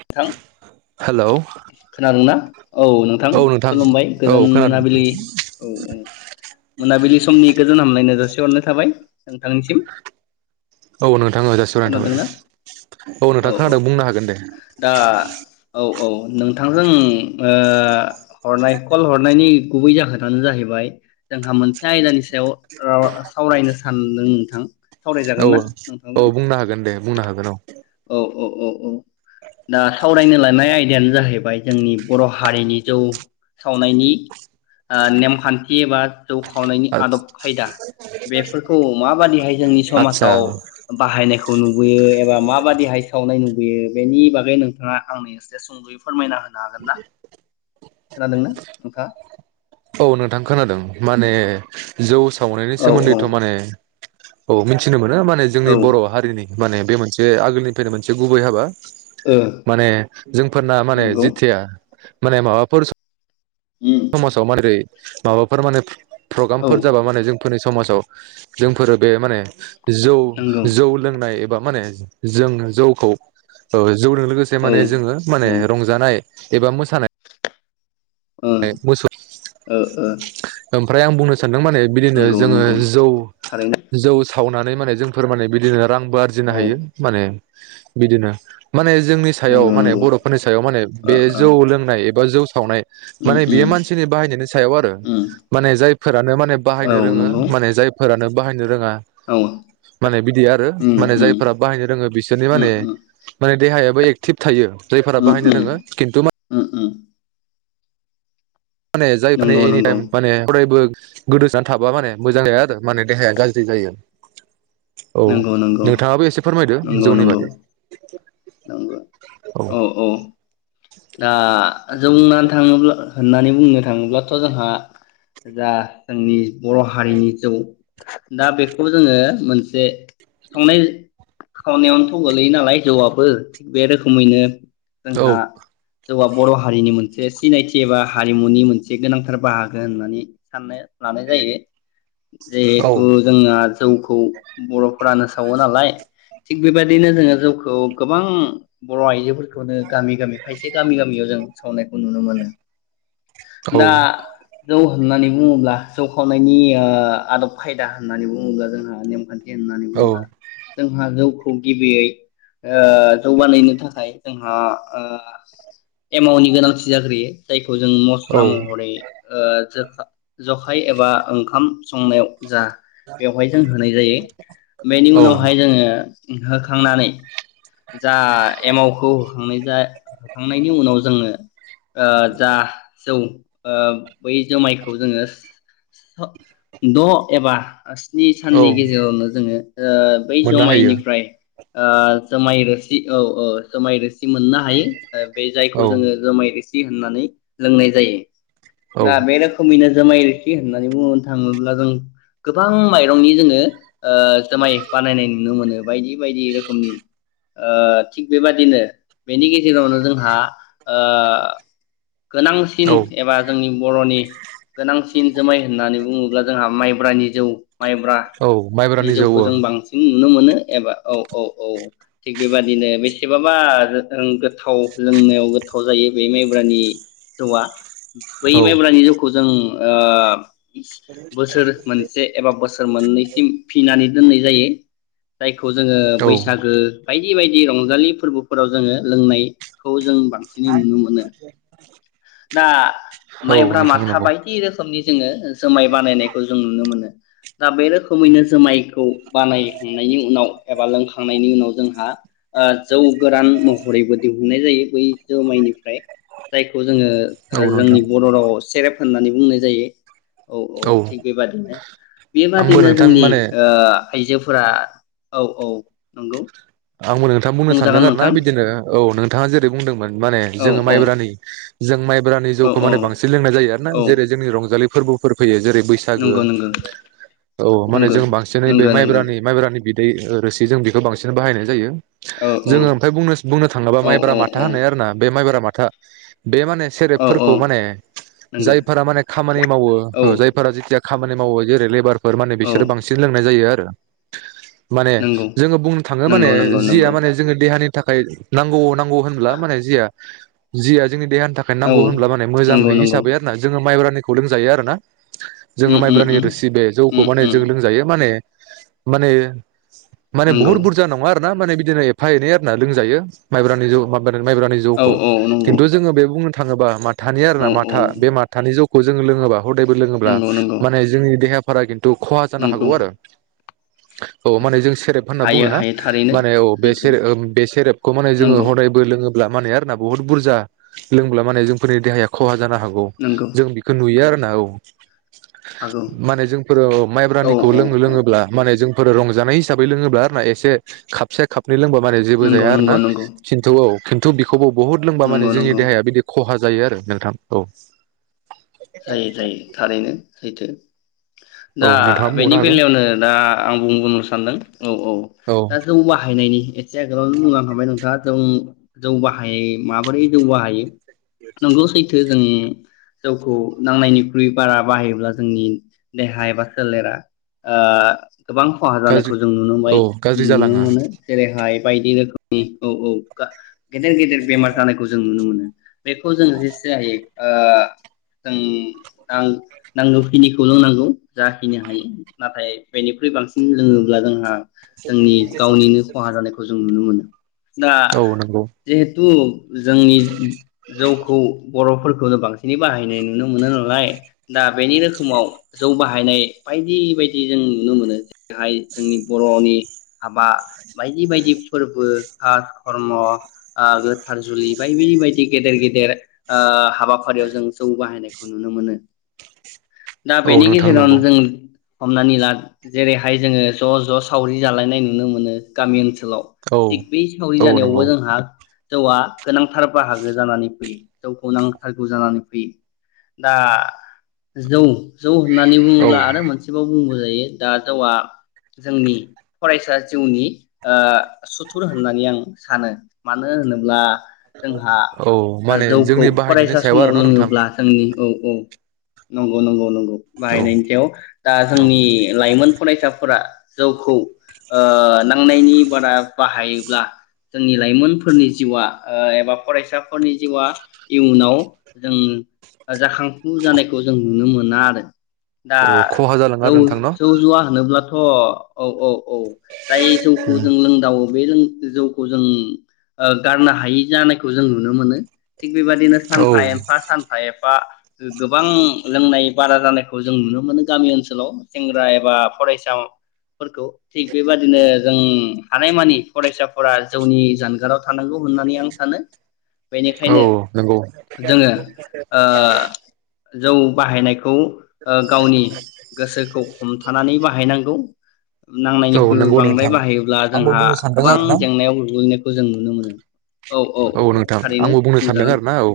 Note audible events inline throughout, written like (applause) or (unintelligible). नोंथां हेलौ खोनादोंना औ नोंथां खुलुमबाय औ गोजोन खोनादों मोनाबिलि औ औ मोनाबिलि समनि गोजोन हामलायनाय जासि हरनाय थाबाय नोंथांनिसिम औ नोंथां जासिहरनाय थाबाय खोनादोंना औ नोंथां खोनादों बुंनो हागोन दे दा औ औ नोंथांजों ओ हरनाय कल हरनायनि गुबै जाहोनानो जाहैबाय जोंहा मोनसे आयदानि सायाव ओ सावरायनो सानदों नोंथां सावरायजागोन औ ना नोंथांजों औ बुंनो हागोन दे बुंनो हागोन औ औ औ औ औ दा सावरायनो लानाय आयदायानो जाहैबाय जोंनि बर'हारिनि जौ सावनायनि ओ नेमखान्थि एबा जौ खावनायनि आदब खायदा बेफोरखौ माबादिहाय जोंनि आदसा समाजाव बाहायनायखौ नुबोयो एबा मा माबादिहाय सावनाय नु बियो बेनि बागै नोंथाङा आंनो इसे सुंदुयै फोरमायना होनो हागोन ना? खोनादोंना नोंथांङा औ नोंथां खोनादों माने जौ सावनायनि सोमोन्दैथ' औ माने औ मिथिनोमो नो माने औ जोंनि बर' हारिनि माने बे मोनसे आगोलनिफ्रायनो मोनसे गुबै हाबा। ओ माने जोंफोरना माने नंगौ जेथिया माने माबाफोर उम (unintelligible) माबाफोर माने औ प्रग्रामफोर जाबा माने जोंफोरनि समाजाव जोंफोरो बे माने जौ नंगौ जौ लोंनाय एबा माने जोङो जौखौ ओ जौदो लोगोसे औ माने जोङो माने औ रंजानाय एबा मोसानाय ओ मोसौ ओ ओ ओमफ्राय आं बुंनो सा नदों माने बिदिनो नंगौ जोंङो नंगौ जौ थारैनो जौ सावनानै माने जोंफोर माने बिदिनो रां बो आरजिनो औ हायो माने बिदिनो माने जोंनि सायाव नंगौ माने नंगौ बर'फोरनि सायाव माने ओ बे ओ जौ लोंनाय ए बा जौ सावनाय उम माने उम बेयो मानसिनि बाहायनायनि सायाव आरो उम माने जायफोरानो माने औ बाहायनो रोंङो नंगौ माने जायफोरानो बाहायनो रोंङा औ माने बिदि आरो उम माने उम जायफोरा बाहायनो रोंङो बिसोरनि उम उम माने देहाया बो एक्टिभ थायो। जायफोरा उम बाहायनो उम रोंङो खिन्थु मा उम उम (unintelligible) नंगौ नंगौ गोदोसोनानै थाबा माने मोजां जाया आरो माने देहाया गाज्रि जायो। औ नंगौ नंगौ नोंथांङाबो एसे फोरमायदो जौनि बागै नोंगौ औ औ दा जोना थांङोब्ला होननानै बुंनो थाङोब्लाथ जोंहा जा जोंनि बर हारिनि जौ दा बेखौ जोंङो मोनसे संनाय खावनायावनोथ गोलैयो नालाय जौआब बो बे रोखोमैनो औ जोंहा जौआ बर हारिनि मोनसे सिनायथि एबा हारिमुनि मोनसे गोनांथार बाहागो होननानै साननो लानाय जायो। औ जिहेथु जोंहा जोंखौ बर फुरानो सावो नालाय थिग बेबायदिनो जोंङो जौखौ गोबां बर आइजोफोर बेनो गामि-गामि खायसे गामि गामियाव जों सावनायखौ नुनो मोनानो औ दा जौ होननानै बुंङोब्ला जौ खावनायनि ओ आदब खायदा होननानै बुङोब्ला जोंहा नेमखान्थि होननानै बुंब्ला जोंहा जौ गिबियै ओ जौबानायनो थाखाय जोंहा ओ एमाउनि गोनांथि जाग्रोयो जायखौ जों औ मस्ला महरै ओ जों दा जखाय एबा ओंखाम संनायाव जा बेवहाय जों होनाय जायो बेनि औ उनावहाय जोंङो ओम होखांनानै जा एमावखौ होखांनाय होखांनायनि उनाव जोङो ओ जा जौ ओ बै जुमायखौ जोङो स द' एबा स्नि साननि औ गेजेरावनो जोङो ओ बै मोननो हायो जुमायनिफ्राय ओ माइरोसि औ औ जुमायरोस मोननो हायो ओ बे औ जायखौ जोङो जुमाय रोसि थि होननानै लोंनाय जायो औ । ना बे रोखोमैनो जोमै रो सि होननानै बुंनो थाङोब्ला जों गोबां माइरंनि जोङो ओ जुमाय बानायनाय नुनो मोनो बायदि बायदि रोखोमनि ओ थिग बेबादिनो बेनि गेजेरावनो जोंहा ओ गोनांसिन औ एबा जोंनि बर'नि गोनांसिन जोमाय होननानै बुङो अब्ला जोंहा माइब्रानि जौ माइब्रा औ नि माइब्रानि जौ जौखौ जों बांसिन नुनो मोनो एबा औ औ औ। थिग बेबादिनो बेसेबाबा रो ओं गोथाव लोंनो गोथाव जायो बे माइब्रानि जौआ। बै औ माइब्रानि जौखौ जों ओ बोसोर मोनसे एबा बोसोर मोननैसिम फिनानै दोननाय जायो जाय खौ जोङो औ बैसागो बायदि बायदि रंजालि फोरबोफोराव जोङो लोंनायखौ जों बांसिन नुनो मोनो दा औ माइब्रा नोंथां माथा नंगौ बायदि रोखोमनि जोङो जुमाय बानायनायखौ जों नुनो मोनो दा बे रोखोमैनो जुमायखौ बानायखांनायनि उनाव एबा लोंखांनायनि उनाव हा ओ जौ गोरान महरैबो दिहुननाय जायो । बै जुमाइनिफ्राय जायखौ जोङो औ ओ नोंथां जोंनि बर' रावाव सेरेफ होननानै बुंनाय जायो । औ औ थिग बेबादिनो आंबो बेबादिनो नोंथां जोंनि माने ओ आइजोफोरा औ औ नंगौ। आंबो नोंथां बुंनो सानदों बुंजागोन आरो ना नोंथां बिदिनो औ नोंथाङा जेरै बुंदोंमोन माने औ जोङो औ माइब्रानि जों माइ ब्रानि औ जौखौ औ माने बांसिन लोंनाय जायो आरोना औ जेरै जोंनि रंजालि फोरबोफोर फैयो जेरै बैसागो नंगौ नंगौ औ माने नंगौ जों बांसिनै बे नंगौ नंगौ माइब्रानि माइब्रानि बिद दै रोसि जों बेखौ बांसिन बाहायनाय जायो। औ जोङो ओमफाय बुंनो, बुंनो थाङोबा औ माइब्रा औ माथा होननाय आरोना बे माइब्रा मा था बे माने औ सेरेबफोरखौ औ माने नंगौ जायफोरा माने खामानि मावो औ ओ जायफोरा जेथिया खामानि मावो जेरै लेबार फोर माने औ बिसोरो बांसिन लोंनाय जायो आ रो माने नंगौ जोङो बुंनो थाङो माने नंगौ नंगौ जिया नंगौ माने जोङो देहानि थाखाय नांगौ नांगौ होनब्ला माने जिया जिया जोंनि देहानि थाखाय औ नांगौ होनब्ला माने नंगौ नंगौ मोजांहिसाबै आरो ना जोङो माइब्रानि खौ लोंजायो आरो ना। जोङो उम उम माइब्रानि उम रोसि बे जौखौ उम माने उम जों लोंजायो माने माने माने नंगौ बुहुत बुरजा नङा आरो। ना माने बिदिनो एफा एने आरोना लोंजायो माइब्रानि जौ माइब्रानि औ जौखौ औ नंगौ किनथु जों बे बुंनो थाङोबा माथ थानि आर ना औ औ माथा बे माथानि जौ खौ जों लोङोबा हदायबो लोङोब्ला नंगौ नंगौ माने जोंनि देहा फोरा थ खहा जानो नंगौ हागौ आरो। औ माने जों सेरेब होनना बुङो हायो ना। हायो थारैनो माने औ बे सैथो सेर बे सेरेबखौ माने जोङो नंगौ हदायबो लोङोब ब्ला माने बुहुत बुजा लोंब्ला जोंनि देहाया खहा जानो हागौ नंगौ जों बेखौ नुयो आरो। ना औ। हागौ माने जोंफोरो औ माइब्रानिखौ औ लोंनो औ लोङोब्ला माने जों फोरो रंजानाय हिसाबै लोङोब्ला आरोना एसे खापसे खाप लोंबा माने जेबो नंगौ जाया आरो ना नंगौ नंगौ खिन्थौ औ खिन्थु बिख खौ बहुद लोंबा माने नंगौ जोंनि नंगौ देहाया बिदि खहा जायो आरो नोंथां औ। जायो जायो थारैनो सैथो। औ दा नोंथाङा बेनि बुंबावनो हागोन बेलायावनो दा आं बुं बुंनो सानदों औ औ दा जौ बाहायनायनि एसे आगोलावनो बुंलां खाबाय नोंथाङा जों जौ बाहाय माबोरै जौ बाहायो? नोंगौ सैथो। जों जौखौ नांनायनिख्रुइ बारा बाहायोब्ला जोंनि देहा एबा सोलेरा ओ गोबां खहा गाज्रि जानायखौ जों औ नुनोबाय गाज्रि नुनो जालाङो मोनो जेरैहाय बायदि रोखोमनि औ औ गा गेदेर गेदेर बेमार जानायखौ जों नुनो मोनो बेखौ जों जेसे जायो ओ जों नां नांगौखिनिखौ लोंनांगौ जाहिनो हायो नाथाय बेनिख्रुइ बांसिन लोङोब्ला जोंहा जोंनि गावनिनो खहा जानायखौ जों नुनो मोनो। (inaudible) दा औ नंगौ जिहे (unintelligible) जोंनि जौखौ बर'फोर खौनो बांसिनै बाहायनाय नु नुनो मोनो नालाय दा बेनि रोखोमाव जौ बाहायनाय बायदि बायदि जों नुनो मोनो जेरैहाय जोंनि बर'नि हाबा बायदि बायदि फोरबो खास खर्म ओ गो थारजुलि बायदि बायदि गेदेर गे देर ओ हाबाफारियाव जों जौ बाहायनाय खौ नुनो मोनो। दा औ बेनि नोंथां गेजेरावनो नंगौ जों हमनानै ला जेरैहाय जोङो ज' ज' सावरि जालायनाय नुनो मोनो गामि ओनसो लाव औ थिग बेै सावरि औ जानायावबो नंगौ जोंहा जौआ गोनांथार बाहागो जानानै फैयो जौखौ नांथारगौ जानानै फैयो। दा जौ जौ होननानै औ बुङोब्ला आरो मोनसेबाव बुंबाव जायो दा जौआ जोंनि फरायसा जिउनि ओ सुथुर होननानै आं सानो मानो होनोब्ला जोंहा औ माने जौखौ जोंनि बाहायनायनि फरायसा सायाव आरो समाव न' नोंथां लोङोब्ला (unintelligible) औ औ नंगौ नंगौ नंगौ। औ बाहायनायनि सायाव दा जोंनि लाइमोन फरायसाफोरा जौखौ ओ नांनायनि बारा बाहायोब्ला जोंनि लाइमोनफोरनि जिउआ ओ एबा फरायसाफोरनि जिउआ इयुनाव जों जाखांफु जानायखौ जों नुनो मोना आरो। दा औ खहा जालाङो जौ आरो नोंथां न' जौ जुवा होनोब्लाथ' अ औ औ। औ जाय जौखौ जों लोंदावो बे लों जों जौखौ जों ओ गारनो हायि जानायखौ जों नुनो मोनो। थिग बेबादिनो औ सानफा एफा सान एफा गोबां लों नाय बारा जानायखौ जों नुनो मोनो गामि ओनसोलाव सेंग्रा एबा फरायसा फोरखौ थिग बेबादिनो जों हानायमानि फरायसाफोरा जौनि जानगाराव थानांगौ होननानै आं सानो बेनिखायनो औ नंगौ जोङो ओ जौ बाहायनाय खौ ओ गावनि गोसोखौ हमथानानै बाहायनांगौ। औ नांनायनिख्रुयबो नंगौ बांद्राय नोंथां बाहायोब्ला आंबो जोंहा बुंनो सानदों गोबां आरो ना जेंनायाव गोग्लैनो खौ जों नुनो मोनो। औ नोंथां आंबो बुंनो सानदों आरो ना औ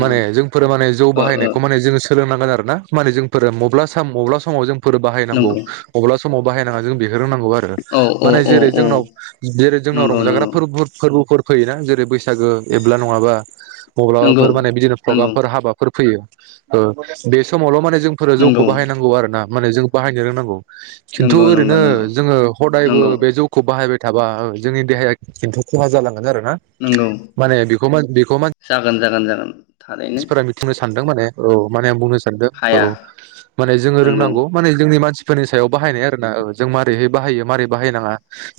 माने जों फोर माने जौ ओ ओ बाहायनायखौ माने जोंसो सोलोनांगोन आरो ना माने जोंफोर मब्ला साम माब्ला समाव जों फोर बाहायनांगौ नंगौ मब्ला सम समाव बाहायनाङा जों बे रोंनांगौ आरो औ औ माने औ जेरै औ जोंनाव जेरै जोंनाव नंगौ रंजाग्रा नंगौ फोरबो फोरबोफोर फैयोना जेरै बैसा गो एब्ला नङाब्ला नंगौ मब्लाबाफोर माने बिदिनो नंगौ प्रग्रामफोर हाबाफोर फैयो ओ बे समावल' माने जोंफोरो जौखौ नंगौ बाहायनांगौ आरो ना। माने जों बाहायनो रोंनांगौ। खिन्थु नंगौ नंगौ ओरैनो नंगौ जोङो हदायबो नंगौ बे जौखौ बाहायबाय थाबा ओ जोंनि देहाया खिन्थु खहा जालां गोन आरो। हा नंगौ माने बेखौ मान बेखौ मान जागोन जागोन जागोन थारैनो मानसिफोरा बिथिंयै सानदों। दों माने औे माने आं बुंनो हाया औ माने जोङो नंगौ रोंनांगौ माने जोंनि मानसि फोरनि सायाव बाहायनाय आर ना औ जों मारैहाय बाहायो मारै बाहायनाङा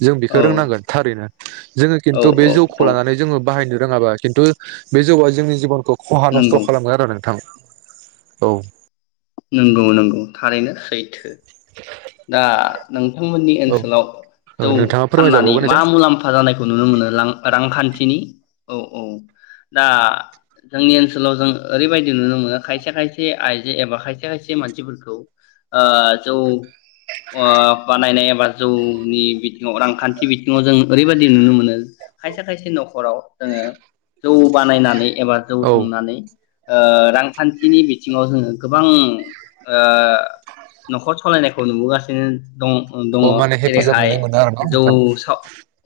जों बेखौ औ रोंनांगोन थारैनो जोङो औ खिन्थु बे औ जौखौ औ लानानै जोङो बाहायनो रोङाबा खिन्थु बे जौआ जोंनि जिबनखौ खहा नस्थ' नंगौ खालामगोन आरो नोंथां। औ नंगौ नंगौ थारैनो सैथो। दा नोंथांमोननि औ ओनसोलाव ओ जौ नोंथाङा फाननानै फोरमायजाबावगोन मा एसे मुलाम्फा जानायखौ नुनो मोनो लां रांखान्थिनि? औ औ दा जोंनि ओनसोलाव जों ओरैबायदि नुनो मोनो खायसे खायसे आइजो एबा खायसे खायसे मानसिफोरखौ ओ जौ ओ बानायनाय एबा जौनि बिथिङाव रांखान्थि बिथिङाव जों ओरैबायदि नुनो मोनो खायसे खायसे न'खराव जोङो जौ बानायनानै एबा जौ औ संनानै ओ रांखान्थिनि बिथिङाव जोङो गोबां ओ न'खर सालायनाय खो नुबोगासिनो दङ अ माने हेफाजाब जेरैहाय नुनाय मोनो आरो न' जौ नोंथां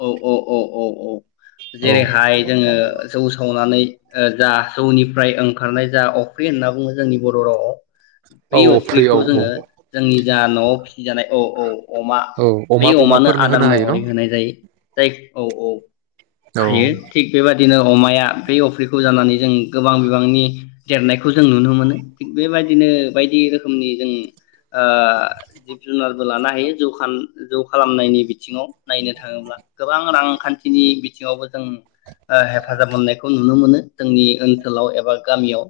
(unintelligible) औ औ औ औ औ जेरैहाय जोङो जौ सावनानै जा सौनिफ्राय ओंखारनाय जा अफ्रि होनना बुङो जोंनि बर' रावआव बे औ औ फ्रि अफ्रिखौ औ औ जोङो जोंनि जोंहा न' आव फिसि जानाय औ औ अमा औ बे अमा अमानो अमाफोरनो आदार होनो हायो महरै न' होनाय जायो दाय औ औ औ हायो थिग बेबादिनो दिनो अमाया बै अफ्रिखौ जानानै जों गोबां बिबांनि देरनायखौ जों नुनो मोनो थिग बेबायदि बिदिनो बायदि रोखोमनि जों ओ जिब जुनारबो लानो हायो जौ जौ खालामनायनि बिथिङाव नायनो थाङोब्ला गोबां रांखान्थिनि बिथिङावबो जों हेफाजाब मोननायखौ नुनो मोनो जोंनि ओनसोलाव एबा गामियाव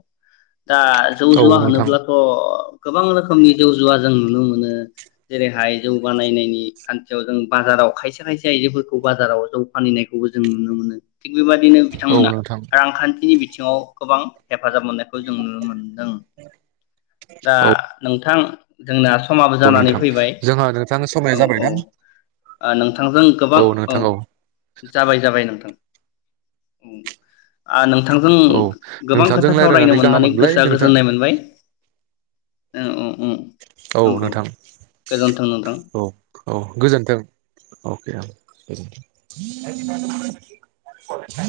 दा जौ औ जुवा नोंथां होनोब्लाथ' गोबां रोखोमनि जौ जुवा जों नुनो मोनो जेरैहाय जौ बानायनायनि खान्थियाव जों बाजाराव खायसे खायसे आयजोफोरखौ बाजाराव जौ फानहनायखौबो जों नुनो मोनो थिग बेबादिनो औ बिथांमोना नोंथां रांखान्थिनि बिथिङाव गोबां हेफाजाब मोननायखौ जों नुनो मोनदों दा औ नोंथां जोंना समाबो औ जानानै नोंथां फैबाय जोंहा नोंथां समाया औ जाबायदां औ नोंथांजों गोबां औ जाबाय जाबाय नोंथां आ न नोंथांजों औ गोबां नोंथांजों खोथा सावरायनो रायज्लायनानै गाहाम मोननानै मोनबाय गोसोआ नोंथां गोजोननाय मोनबाय औ औ ओ औ नोंथां औ औ गोजोन्थों अके (unintelligible)